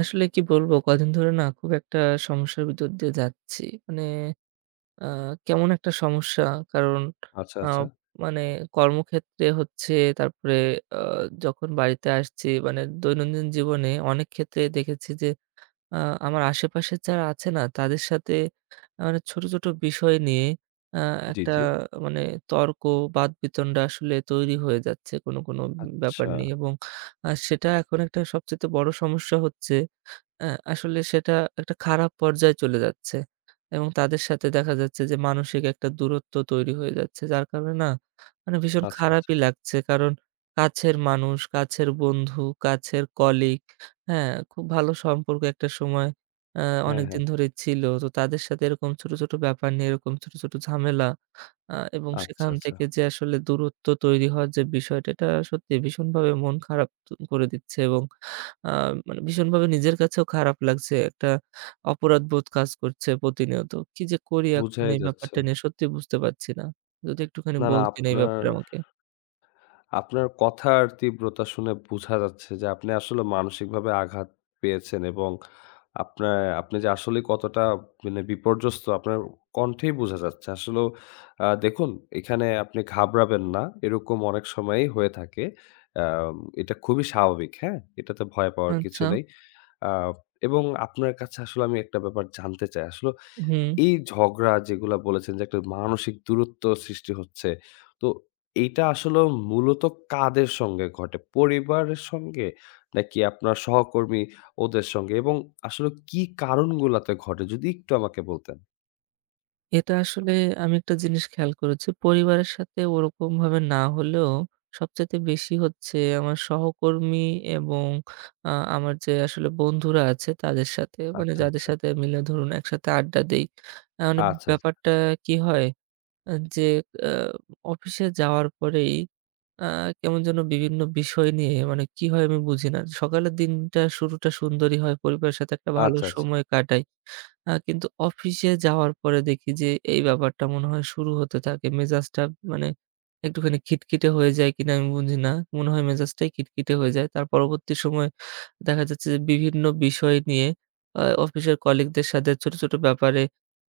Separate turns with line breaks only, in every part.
আসলে কি বলব? কয়দিন ধরে না খুব একটা সমস্যার ভিতর দিয়ে যাচ্ছি। মানে আ কেমন একটা সমস্যা কারণ
আচ্ছা,
আ
আচ্ছা।
মানে কর্মক্ষেত্রে হচ্ছে তারপরে আ যখন বাড়িতে আসছি মানে দৈনন্দিন জীবনে অনেক ক্ষেত্রে দেখেছি যে আ আমার আশেপাশে যারা আছে না তাদের সাথে মানে ছোট, ছোট, বিষয় নিয়ে আ
জি,
একটা
জি।
মানে তর্ক-বাদবিতন্ডা আসলে তৈরি হয়ে যাচ্ছে কোন, কোন ব্যাপার
আচ্ছা।
নিয়ে। এবং আ সেটা এখন একটা সবচাইতে বড় সমস্যা হচ্ছে। আ আসলে সেটা একটা খারাপ পর্যায়ে চলে যাচ্ছে এবং তাদের সাথে দেখা যাচ্ছে যে মানসিক একটা দূরত্ব তৈরি হয়ে যাচ্ছে। যার কারণে না মানে ভীষণ
আচ্ছা, আচ্ছা।
খারাপই লাগছে। কারণ কাছের মানুষ, কাছের বন্ধু, কাছের colleague, হ্যাঁ খুব ভালো সম্পর্ক একটা সময় এ্যা
হ্যাঁ, হ্যাঁ।
অনেকদিন ধরে ছিল। তো তাদের সাথে এরকম ছোট, ছোট, ব্যাপার নিয়ে এরকম ছোট, ছোট, ঝামেলা আ এবং
আচ্ছা,
সেখান
আচ্ছা।
থেকে যে আসলে দূরত্ব তৈরি হওয়ার যে বিষয়টা এটা সত্যি ভীষণভাবে মন খারাপ তো করে দিচ্ছে এবং আ মানে ভীষণভাবে নিজের কাছেও খারাপ লাগছে। একটা অপরাধবোধ কাজ করছে প্রতিনিয়ত। কি যে করি এখন
বুঝাই
এই
যাচ্ছে।
ব্যাপারটা নিয়ে সত্যি বুঝতে পারছি না। যদি একটুখানি
না, না
বলতেন এই
আপনার
ব্যাপারে আমাকে।
আপনার কথার তীব্রতা শুনে বোঝা যাচ্ছে যে আপনি আসলে মানসিকভাবে আঘাত পেয়েছেন। এবং আপনা আপনি যে আসলেই কতটা মানে বিপর্যস্ত আপনার কন্ঠেই বোঝা যাচ্ছে। আসলেও আ দেখুন এখানে আপনি ঘাবড়াবেন না। এরকম অনেক সময়ই হয়ে থাকে। আ এটা খুবই স্বাভাবিক, হ্যাঁ? এটাতে ভয় পাওয়ার কিছু
আচ্ছা।
নেই। আ এবং আপনার কাছে আসলেও আমি একটা ব্যাপার জানতে চাই। আসলে
হুম।
এই ঝগড়া যেগুলা বলেছেন যে একটা মানসিক দূরত্ব সৃষ্টি হচ্ছে। তো এইটা আসলে মূলত কাদের সঙ্গে ঘটে? পরিবারের সঙ্গে? নাকি আপনার সহকর্মী ওদের সঙ্গে? এবং আসলে কি কারণগুলোতে ঘটে যদি একটু আমাকে বলতেন?
এটা আসলে আমি একটা জিনিস খেয়াল করেছি, পরিবারের সাথে ওরকমভাবে না হলেও, সবচাইতে বেশি হচ্ছে, আমার সহকর্মী এবং আ আমার যে আসলে বন্ধুরা আছে তাদের সাথে মানে,
আচ্ছা,
যাদের
আচ্ছা।
সাথে মিলে ধরুন একসাথে আড্ডা দেই। আ মানে
আচ্ছা, আচ্ছা।
ব্যাপারটা কি হয়, এ্যা যে আ অফিসে যাওয়ার পরেই আ কেমন যেন বিভিন্ন বিষয় নিয়ে, মানে কি হয় আমি বুঝি না। সকালের দিনটা শুরুটা সুন্দরই হয়। পরিবারের সাথে একটা ভালো
আচ্ছা, আচ্ছা।
সময় কাটাই। আ কিন্তু অফিসে যাওয়ার পরে দেখি যে, এই ব্যাপারটা মনে হয় শুরু হতে থাকে। মেজাজটা মানে, একটুখানি খিটখিটে হয়ে যায় কিনা আমি বুঝি না মনে হয়, মেজাজটাই খিটখিটে হয়ে যায়। তার পরবর্তী সময়ে দেখা যাচ্ছে যে, বিভিন্ন বিষয় নিয়ে আ অফিসের কলিগদের সাথে ছোট, ছোট ব্যাপারে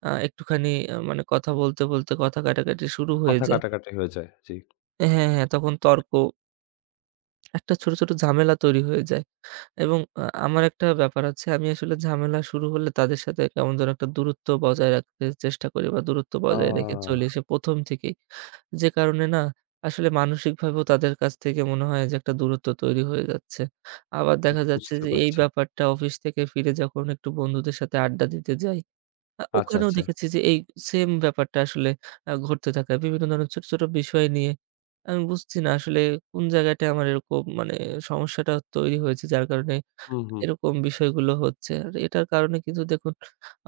আ একটুখানি এ্যা মানে কথা বলতে, বলতে কথা কাটাকাটি শুরু হয়ে
কথা
যায়।
কাটাকাটি হয়ে যায়, জ্বী।
হ্যা, হ্যাঁ, তখন তর্ক একটা ছোট, ছোট, ঝামেলা তৈরি হয়ে যায় এবং আ আমার একটা ব্যাপার আছে, আমি আসলে ঝামেলা শুরু হলে, তাদের সাথে কেমন যেন একটা দূরত্ব বজায় রাখতে চেষ্টা করি বা দূরত্ব বজায় রেখে চলে
আহ!
সে ১ম থেকেই। যে কারণে না, আসলে মানসিকভাবেও তাদের কাছ থেকে মনে হয় যে একটা দূরত্ব তৈরি হয়ে যাচ্ছে। আবার
বু
দেখা যাচ্ছে
বুঝতে
যে, এই
পারছি।
ব্যাপারটা অফিস থেকে ফিরে যখন একটু বন্ধুদের সাথে আড্ডা দিতে যাই, আ
আচ্ছা,
ওখানেও
আচ্ছা।
দেখেছি যে, এ সেইম ব্যাপারটা আসলে আ ঘটতে থাকে। বিভিন্ন ধরনের ছোট, ছোট বিষয় নিয়ে। আমি বুঝছি না আসলে কোনো জায়গাটায় আমার এরকম মানে সমস্যাটা তৈরি হয়েছে। যার কারণে
হুম, হুম।
এরকম বিষয়গুলো হচ্ছে। আর এটার কারণে কিন্তু দেখুন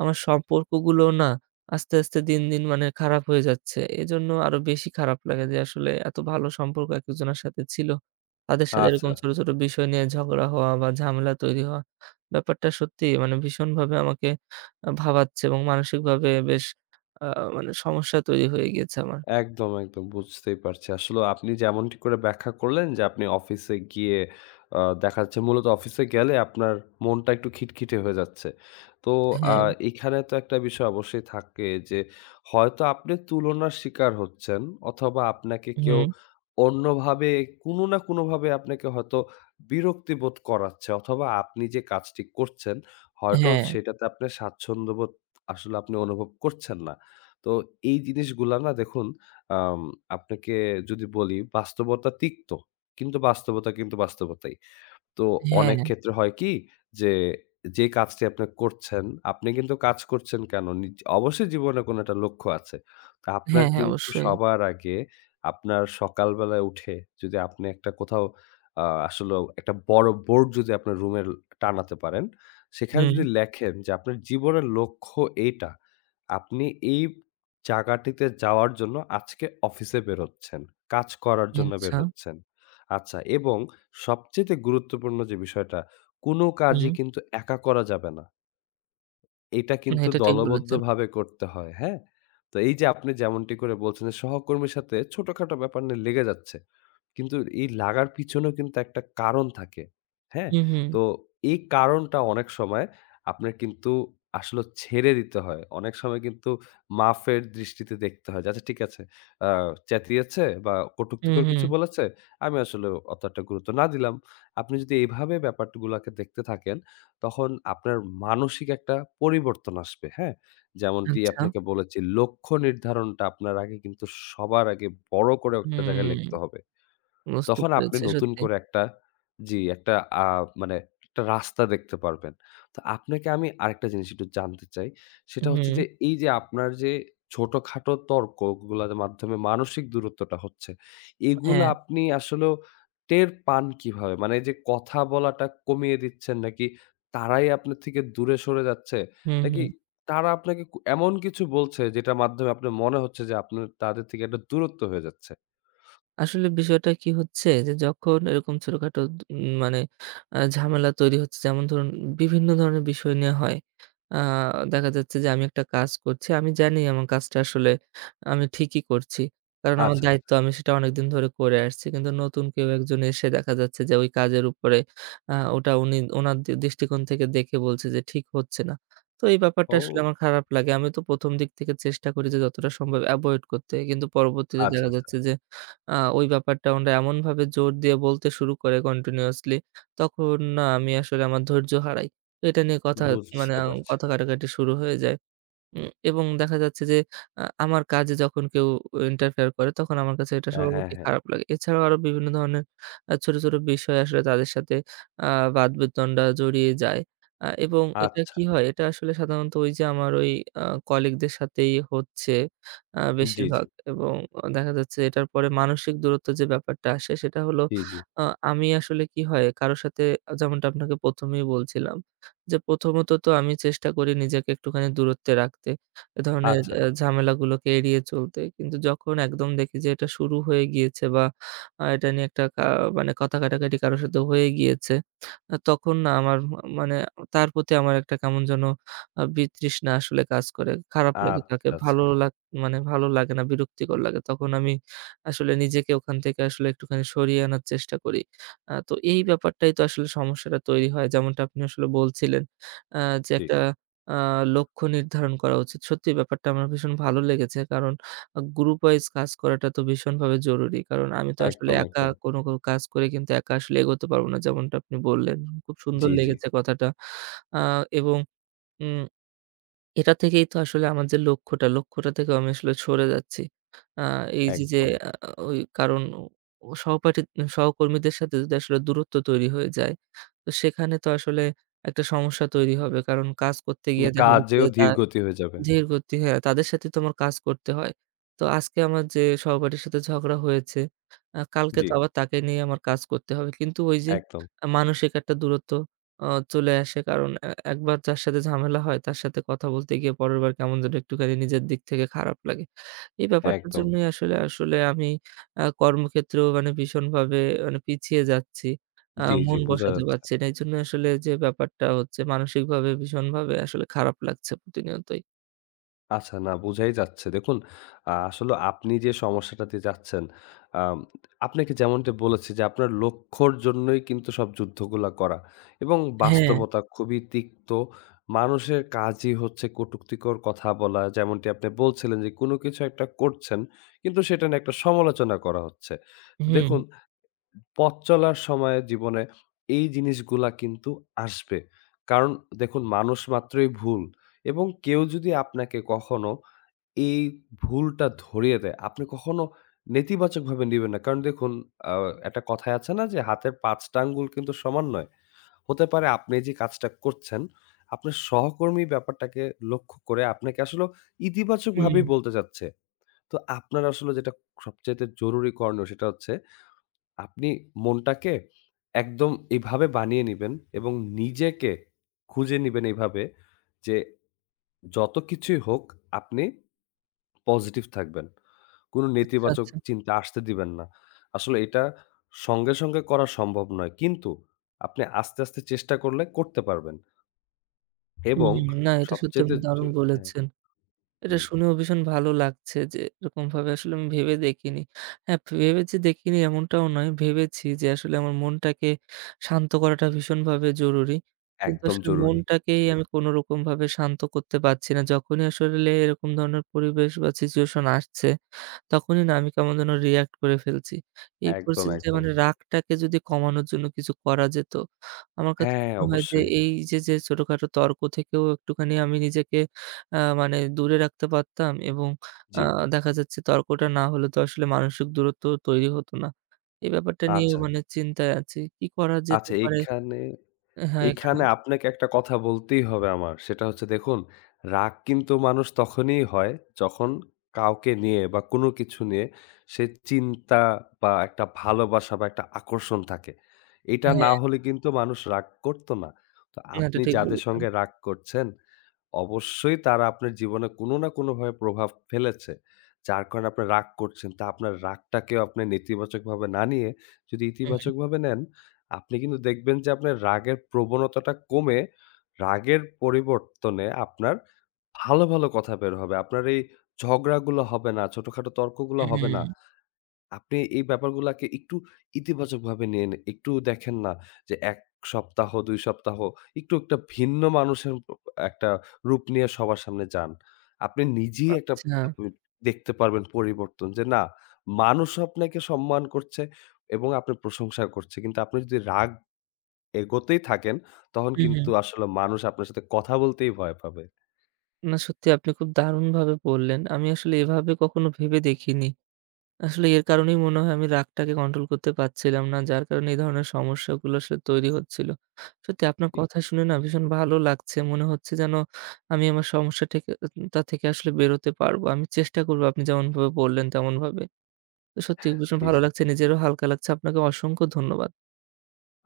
আমার সম্পর্কগুলোও না আস্তে, আস্তে দিন, দিন মানে খারাপ হয়ে যাচ্ছে। এজন্য আরও বেশি খারাপ লাগে যে, আসলে এত ভালো সম্পর্ক এক-একজনের সাথে ছিল। তাদের সাথে এরকম
আচ্ছা।
ছোট, ছোট বিষয় নিয়ে ঝগড়া হওয়া বা ঝামেলা তৈরি হওয়া ব্যাপারটা সত্যিই মানে ভীষণভাবে আমাকে আ ভাবাচ্ছে এবং মানসিকভাবে বেশ আ মানে সমস্যা তৈরি হয়ে গিয়েছে আমার।
একদম, একদম বুঝতেই পারছি। আসলেও আপনি যেমনটি করে ব্যাখ্যা করলেন যে, আপনি অফিসে গিয়ে আ দেখাচ্ছে মূলত অফিসে গেলে আপনার মনটা একটু খিটখিটে হয়ে যাচ্ছে। তো আ
হ্যাঁ।
এইখানে তো একটা বিষয় অবশ্যই থাকে যে, হয়তো আপনে তুলনার শিকার হচ্ছেন, অথবা আপনাকে কেউ
হুম।
অন্যভাবে কোনো না কোনো ভাবে আপনাকে হয়তো বিরক্তি বোধ করাচ্ছে অথবা আপনি যে কাজটি করছেন। হয়তো
হ্যা।
সেটাতে আপনে স্বাচ্ছন্দ্য বোধ আসলে আপনি অনুভব করছেন না। তো এই জিনিসগুলা না দেখুন, আম আপনাকে যদি বলি, বাস্তবতা তিক্ত, কিন্তু বাস্তবতা কিন্তু বাস্তবতাই। তো
হ্যাঁ।
অনেক ক্ষেত্রে হয় কি যে, যেই কাজটি আপনে করছেন, আপনে কিন্তু কাজ করছেন কেনো? নিজ অবশ্যই জীবনে কোনো একটা লক্ষ্য আছে। তো আপনার
হ্যাঁ। হ্যাঁ,
কিন্তু
অবশ্যই।
সবার আগে আপনার সকালবেলায় উঠে যদি আপনে একটা কোথাও আ আসলেও একটা বড় বোর্ড যদি আপনার রুমে টানাতে পারেন, সেখানে যদি
হুম।
লেখেন যে আপনার জীবনের লক্ষ্য এইটা। আপনি এই জায়গাটিতে যাওয়ার জন্য আজকে অফিসে বের হচ্ছেন, কাজ করার জন্য বের
আচ্ছা।
হচ্ছেন। আচ্ছা এবং সবচাইতে গুরুত্বপূর্ণ যে বিষয়টা, কোনো কাজই
হুম।
কিন্তু একা করা যাবে না। এটা
না,
কিন্তু
এটা ঠিক বলেছেন।
দলবদ্ধভাবে করতে হয়, হ্যাঁ? তো এই যে আপনি যেমনটি করে বলছেন যে, সহকর্মীর সাথে ছোটখাটো ব্যাপার নিয়ে লেগে যাচ্ছে। কিন্তু এই লাগার পিছনেও কিন্তু একটা কারণ থাকে, হ্যাঁ?
হুম, হুম।
তো এই কারণটা অনেক সময় আপনার কিন্তু আসলেও ছেড়ে দিতে হয়। অনেক সময় কিন্তু মাফের দৃষ্টিতে দেখতে হয়। যে আচ্ছা, ঠিক আছে আ চ্যাতিয়েছে বা
হুম,
কটুক্তিকর কিছু
হুম।
বলেছে। আমি আসলে অতটা গুরুত্ব না দিলাম। আপনি যদি এইভাবে ব্যাপারগুলোকে দেখতে থাকেন। তখন আপনার মানসিক একটা পরিবর্তন আসবে, হ্যাঁ? যেমনটি
আচ্ছা।
আপনাকে বলেছি, লক্ষ্য নির্ধারণটা আপনার আগে কিন্তু সবার আগে বড় করে একটা জায়গায়
হুম।
লিখতে হবে।
বুঝতে
তখন আপনি
পেরেছি
নতুন
সত্যিই।
করে একটা, জ্বী, একটা আ মানে একটা রাস্তা দেখতে পারবেন। তো আপনাকে আমি আরেকটা জিনিস একটু জানতে চাই। সেটা হচ্ছে যে
হুম।
এই যে আপনার যে ছোটখাটো তর্কগুলোর মাধ্যমে মানসিক দূরত্বটা হচ্ছে, এগুলা
হ্যাঁ।
আপনি আসলেও টের পান কিভাবে? মানে এই যে কথা বলাটা কমিয়ে দিচ্ছেন? নাকি তারাই আপনার থেকে দূরে সরে যাচ্ছে,
হুম,
নাকি
হুম।
তারা আপনাকে ক এমন কিছু বলছে যেটার মাধ্যমে আপনার মনে হচ্ছে যে, আপনার তাদের থেকে একটা দূরত্ব হয়ে যাচ্ছে?
আসলে বিষয়টা কি হচ্ছে যে, যখন এরকম ছোটখাটো দুউ মানে আ ঝামেলা তৈরি হচ্ছে, যেমন ধরুন বিভিন্ন ধরনের বিষয় নিয়ে হয় আ দেখা যাচ্ছে যে আমি একটা কাজ করছি। আমি জানি, আমার কাজটা আসলে আমি ঠিকই করছি। কারণ আমার
আচ্ছা, আচ্ছা।
দায়িত্ব, আমি সেটা অনেকদিন ধরে করে আসছি। কিন্তু নতুন কেউ একজন এসে দেখা যাচ্ছে যে, ওই কাজের উপরে আ ওটা উনি ওনার দৃষ্টিকোণ থেকে দেখে বলছে যে, ঠিক হচ্ছে না। তো, এই ব্যাপারটা আসলে
ও।
আমার খারাপ লাগে। আমি তো ১ম দিক থেকে চেষ্টা করি যে যতটা সম্ভব এভয়েড করতে। কিন্তু পরবর্তীতে
আচ্ছা,
দেখা
আচ্ছা।
যাচ্ছে যে, আ ওই ব্যাপারটা ওনারা এমনভাবে জোর দিয়ে বলতে শুরু করে কন্টিনিউয়াসলি, তখন না আমি আসলে আমার ধৈর্য হারাই। এটা নিয়ে কথা, মানে
বুঝতে পারছি।
কথা কাটাকাটি শুরু হয়ে যায়। উ এবং দেখা যাচ্ছে যে, আ আমার কাজে যখন কেউ ইন্টারফেয়ার করে, তখন আমার কাছে এটা
হ্যাঁ, হ্যাঁ,
স্বভাবতই
হ্যাঁ।
খারাপ লাগে। এছাড়াও আরও বিভিন্ন ধরনের আ ছোট, ছোট বিষয় আসলে তাদের সাথে আ বাদ-বিতন্ডা জড়িয়ে যায়, আ এবং এটা
আচ্ছা।
কি হয়? এটা আসলে সাধারণত ওই যে আমার ওই আ কলিগদের সাথেই হচ্ছে, আ
জ্বী, জ্বী।
বেশিরভাগ এবং অ দেখা যাচ্ছে এটার পরে মানসিক দূরত্ব যে ব্যাপারটা আসে সেটা হলো,
জ্বী, জ্বী।
আ আমি আসলে কি হয়? কারো সাথে এ্যা যেমনটা আপনাকে ১ম এই বলছিলাম যে, প্রথমত তো আমি চেষ্টা করি, নিজেকে একটুখানি দূরত্বে রাখতে, এ ধরনের
আচ্ছা।
এ ঝামেলাগুলোকে এড়িয়ে চলতে। কিন্তু যখন একদম দেখি যে, এটা শুরু হয়ে গিয়েছে বা আ এটা নিয়ে একটা কা মানে কথা কাটাকাটি কারো সাথে হয়ে গিয়েছে, আ তখন না আমার মা মানে তার প্রতি আমার একটা কেমন যেন আ বিতৃষ্ণা আসলে কাজ করে। খারাপ লাগে তাকে,
আচ্ছা,
ভালো
আচ্ছা।
লা মানে ভালো লাগে না, বিরক্তিকর লাগে। তখন আমি আসলে নিজেকে ওখান থেকে আসলে একটুখানি সরিয়ে আনার চেষ্টা করি। আ তো এই ব্যাপারটাই তো আসলে সমস্যাটা তৈরি হয়। যেমনটা আপনি আসলে বলছিলেন আ যে
জ্বী।
একটা আ লক্ষ্য নির্ধারণ করা উচিত। সত্যিই ব্যাপারটা আমার ভীষণ ভালো লেগেছে। কারণ গ্রুপ ওয়াইজ কাজ করাটা তো ভীষণভাবে জরুরি। কারণ আমি তো আসলে
একদম,
একা
একদম।
কোনো কো কাজ করে কিন্তু একা আসলে এগোতে পারব না। যেমনটা আপনি বললেন। খুব সুন্দর
জ্বী, জ্বী।
লেগেছে কথাটা। আ এবং উম এটা থেকেই তো আসলে আমার যে লক্ষ্যটা, লক্ষ্যটা থেকে আমি আসলে সরে যাচ্ছি। আ এইযে যে,
একদম।
আ ওই কারণ ও সহপাঠী সহকর্মীদের সাথে যদি আসলে দূরত্ব তৈরি হয়ে যায়, তো সেখানে তো আসলে একটা সমস্যা তৈরি হবে। কারণ কাজ করতে
না
গিয়ে দেখা যাচ্ছে
কাজেও
যে, তার
ধীরগতি হয়ে যাবে।
ধীরগতি, হ্যা। তাদের সাথেই তো আমার কাজ করতে হয়। তো আজকে আমার যে সহপাঠীর সাথে ঝগড়া হয়েছে, আ কালকে
জ্বী।
তো আবার তাকে নিয়ে আমার কাজ করতে হবে। কিন্তু ওই যে
একদম।
মানসিক একটা দূরত্ব আ চলে আসে। কারণ এ একবার যার সাথে ঝামেলা হয়, তার সাথে কথা বলতে গিয়ে পরের বার কেমন যেন একটুখানি নিজের দিক থেকে খারাপ লাগে। এই ব্যাপারটার
একদম।
জন্যই আসলে, আসলে আমি আ কর্মক্ষেত্রেও মানে ভীষণভাবে মানে পিছিয়ে যাচ্ছি। আ
জ্বী, জ্বী।
মন
বুঝা
বসাতে
যাচ্ছে।
পারছি না। এইজন্য আসলে যে ব্যাপারটা হচ্ছে মানসিকভাবে ভীষণভাবে আসলে খারাপ লাগছে প্রতিনিয়তই।
আচ্ছা, না বুঝাই যাচ্ছে। দেখুন, আ আসলে আপনি যে সমস্যাটা দিয়ে যাচ্ছেন, আম আপনাকে যেমনটি বলেছি যে আপনার লক্ষ্যের জন্যই কিন্তু সব যুদ্ধগুলা করা এবং
হ্যাঁ।
বাস্তবতা খুবই তিক্ত। মানুষের কাজই হচ্ছে কটুক্তিকর কথা বলা। যেমনটি আপনি বলছিলেন যে কোন কিছু একটা করছেন কিন্তু সেটা নিয়ে একটা সমালোচনা করা হচ্ছে। তো দেখুন,
হুম।
পথ চলার সময়ে জীবনে এই জিনিসগুলা কিন্তু আসবে। কারণ দেখুন মানুষমাত্রই ভুল এবং কেউ যদি আপনাকে কখনো এই ভুলটা ধরিয়ে দেয়, আপনি কখনো নেতিবাচকভাবে নিবেন না। কারণ দেখুন, আ একটা কথায় আছে না যে হাতের ৫ টা আঙ্গুল কিন্তু সমান নয়। হতে পারে আপনি যে কাজটা করছেন আপনার সহকর্মী ব্যাপারটাকে লক্ষ্য করে আপনাকে আসলে
হুম।
ইতিবাচকভাবেই বলতে চাচ্ছে। তো আপনার আসলে যেটা সবচাইতে জরুরি করনীয় সেটা হচ্ছে আপনি মনটাকে একদম এভাবে বানিয়ে নিবেন এবং নিজেকে খুঁজে নিবেন এভাবে যে, যত কিছুই হোক আপনি, positive থাকবেন। কোন
আচ্ছা,
নেতিবাচক
আচ্ছা।
চিন্তা আসতে দিবেন না। আসলে এটা সঙ্গে, সঙ্গে, করা সম্ভব নয়। কিন্তু আপনি আস্তে, আস্তে, চেষ্টা করলে করতে পারবেন। এবং
হুম, না এটা সত্যি
সবচাইতে
আপনি
জ
দারুণ
হ্যাঁ।
বলেছেন। এটা
হুম।
শুনেও ভীষণ ভালো লাগছে যে এরকমভাবে আসলে আমি ভেবে দেখিনি। হ্যাঁ, ভেবে যে দেখিনি এমনটাও নয়। ভেবেছি যে আসলে আমার মনটাকে শান্ত করাটা ভীষণভাবে জরুরি। কিন্তু
একদম
আসলে
জরুরি।
মনটাকেই
জি।
আমি কোনো রকমভাবে শান্ত করতে পারছি না। যখনই আসলে এরকম ধরনের পরিবেশ বা situation আসছে। তখনই না আমি কেমন যেন react করে ফেলছি। এই
একদম,
পরিস্থিতিতে
একদম।
মানে রাগটাকে যদি কমানোর জন্য কিছু করা যেত, আমার কাছে
হ্যাঁ,
মনে হয় যে
অবশ্যই।
এই যে, যে, ছোটখাটো তর্ক থেকেও একটুখানি আমি নিজেকে আ মানে দূরে রাখতে পারতাম এবং আ
জি।
দেখা যাচ্ছে তর্কটা না হলে তো আসলে মানসিক দূরত্বও তৈরি হতো না। এই ব্যাপারটা নিয়েও
আচ্ছা।
মানে চিন্তায় আছি কি করা যেতে
আচ্ছা,
পারে
এখানে
এ্যা হ্যাঁ এখানে
এখানে, আপনাকে একটা কথা বলতেই হবে আমার সেটা হচ্ছে দেখুন, রাগ কিন্তু মানুষ তখনই হয় যখন কাউকে নিয়ে বা কোন কিছু নিয়ে সে চিন্তা বা একটা ভালোবাসা বা একটা আকর্ষণ থাকে। এটা না
হ্যাঁ।
হলে কিন্তু মানুষ রাগ করত না। তো
না, এটা
আপনি
ঠিক
যাদের
বলেছেন।
সঙ্গে রাগ করছেন অবশ্যই তারা আপনার জীবনে কোন না কোনভাবে প্রভাব ফেলেছে। যার কারণে আপনি রাগ করছেন। তা আপনার রাগটাকেও আপনি নেতিবাচকভাবে না নিয়ে যদি
হুম, হুম।
ইতিবাচকভাবে নেন, আপনি কিন্তু দেখবেন যে আপনার রাগের প্রবণতাটা কমে রাগের পরিবর্তনে আপনার ভালো, ভালো, কথা বের হবে। আপনার এই ঝগড়াগুলো হবে না, ছোটখাটো তর্কগুলো
হুম,
হবে না।
হু।
আপনি এই ব্যাপারগুলোকে একটু ইতিবাচকভাবে নিয়ে নে একটু দেখেন না যে ১ সপ্তাহ হোক, ২ সপ্তাহ হোক একটু একটা ভিন্ন মানুষে ও উ একটা রূপ নিয়ে সবার সামনে যান। আপনি নিজেই একটা
আচ্ছা।
[unintelligible] দেখতে পারবেন পরিবর্তন। যে না মানুষ আপনাকে সম্মান করছে এবং আপনার প্রশংসা করছে। কিন্তু আপনি যদি রাগ এগতেই থাকেন তখন
হু,
কিন্তু
হু।
আসলে মানুষ আপনার সাথে কথা বলতেই ভয় পাবে।
না, সত্যি আপনি খুব দারুণভাবে বললেন। আমি আসলে এভাবে কখনো ভেবে দেখিনি। আসলে এর কারণেই মনে হয় আমি রাগটাকে control করতে পারছিলাম না। যার কারণে এই ধরনের সমস্যাগুলো আসলে তৈরি হচ্ছিল। সত্যি আপনার
জি।
কথা শুনে না ভীষণ ভালো লাগছে মনে হচ্ছে যেন আমি আমার সমস্যা ঠেকে তা থেকে আসলে বেরোতে পারব। আমি চেষ্টা করব আপনি যেমনভাবে বললেন তেমনভাবে। তো সত্যি ভীষণ
জি,
ভালো
জি।
লাগছে। নিজেরও হালকা লাগছে। আপনাকে অসংখ্য ধন্যবাদ।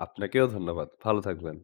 আপনাকেও ধন্যবাদ। ভালো থাকবেন।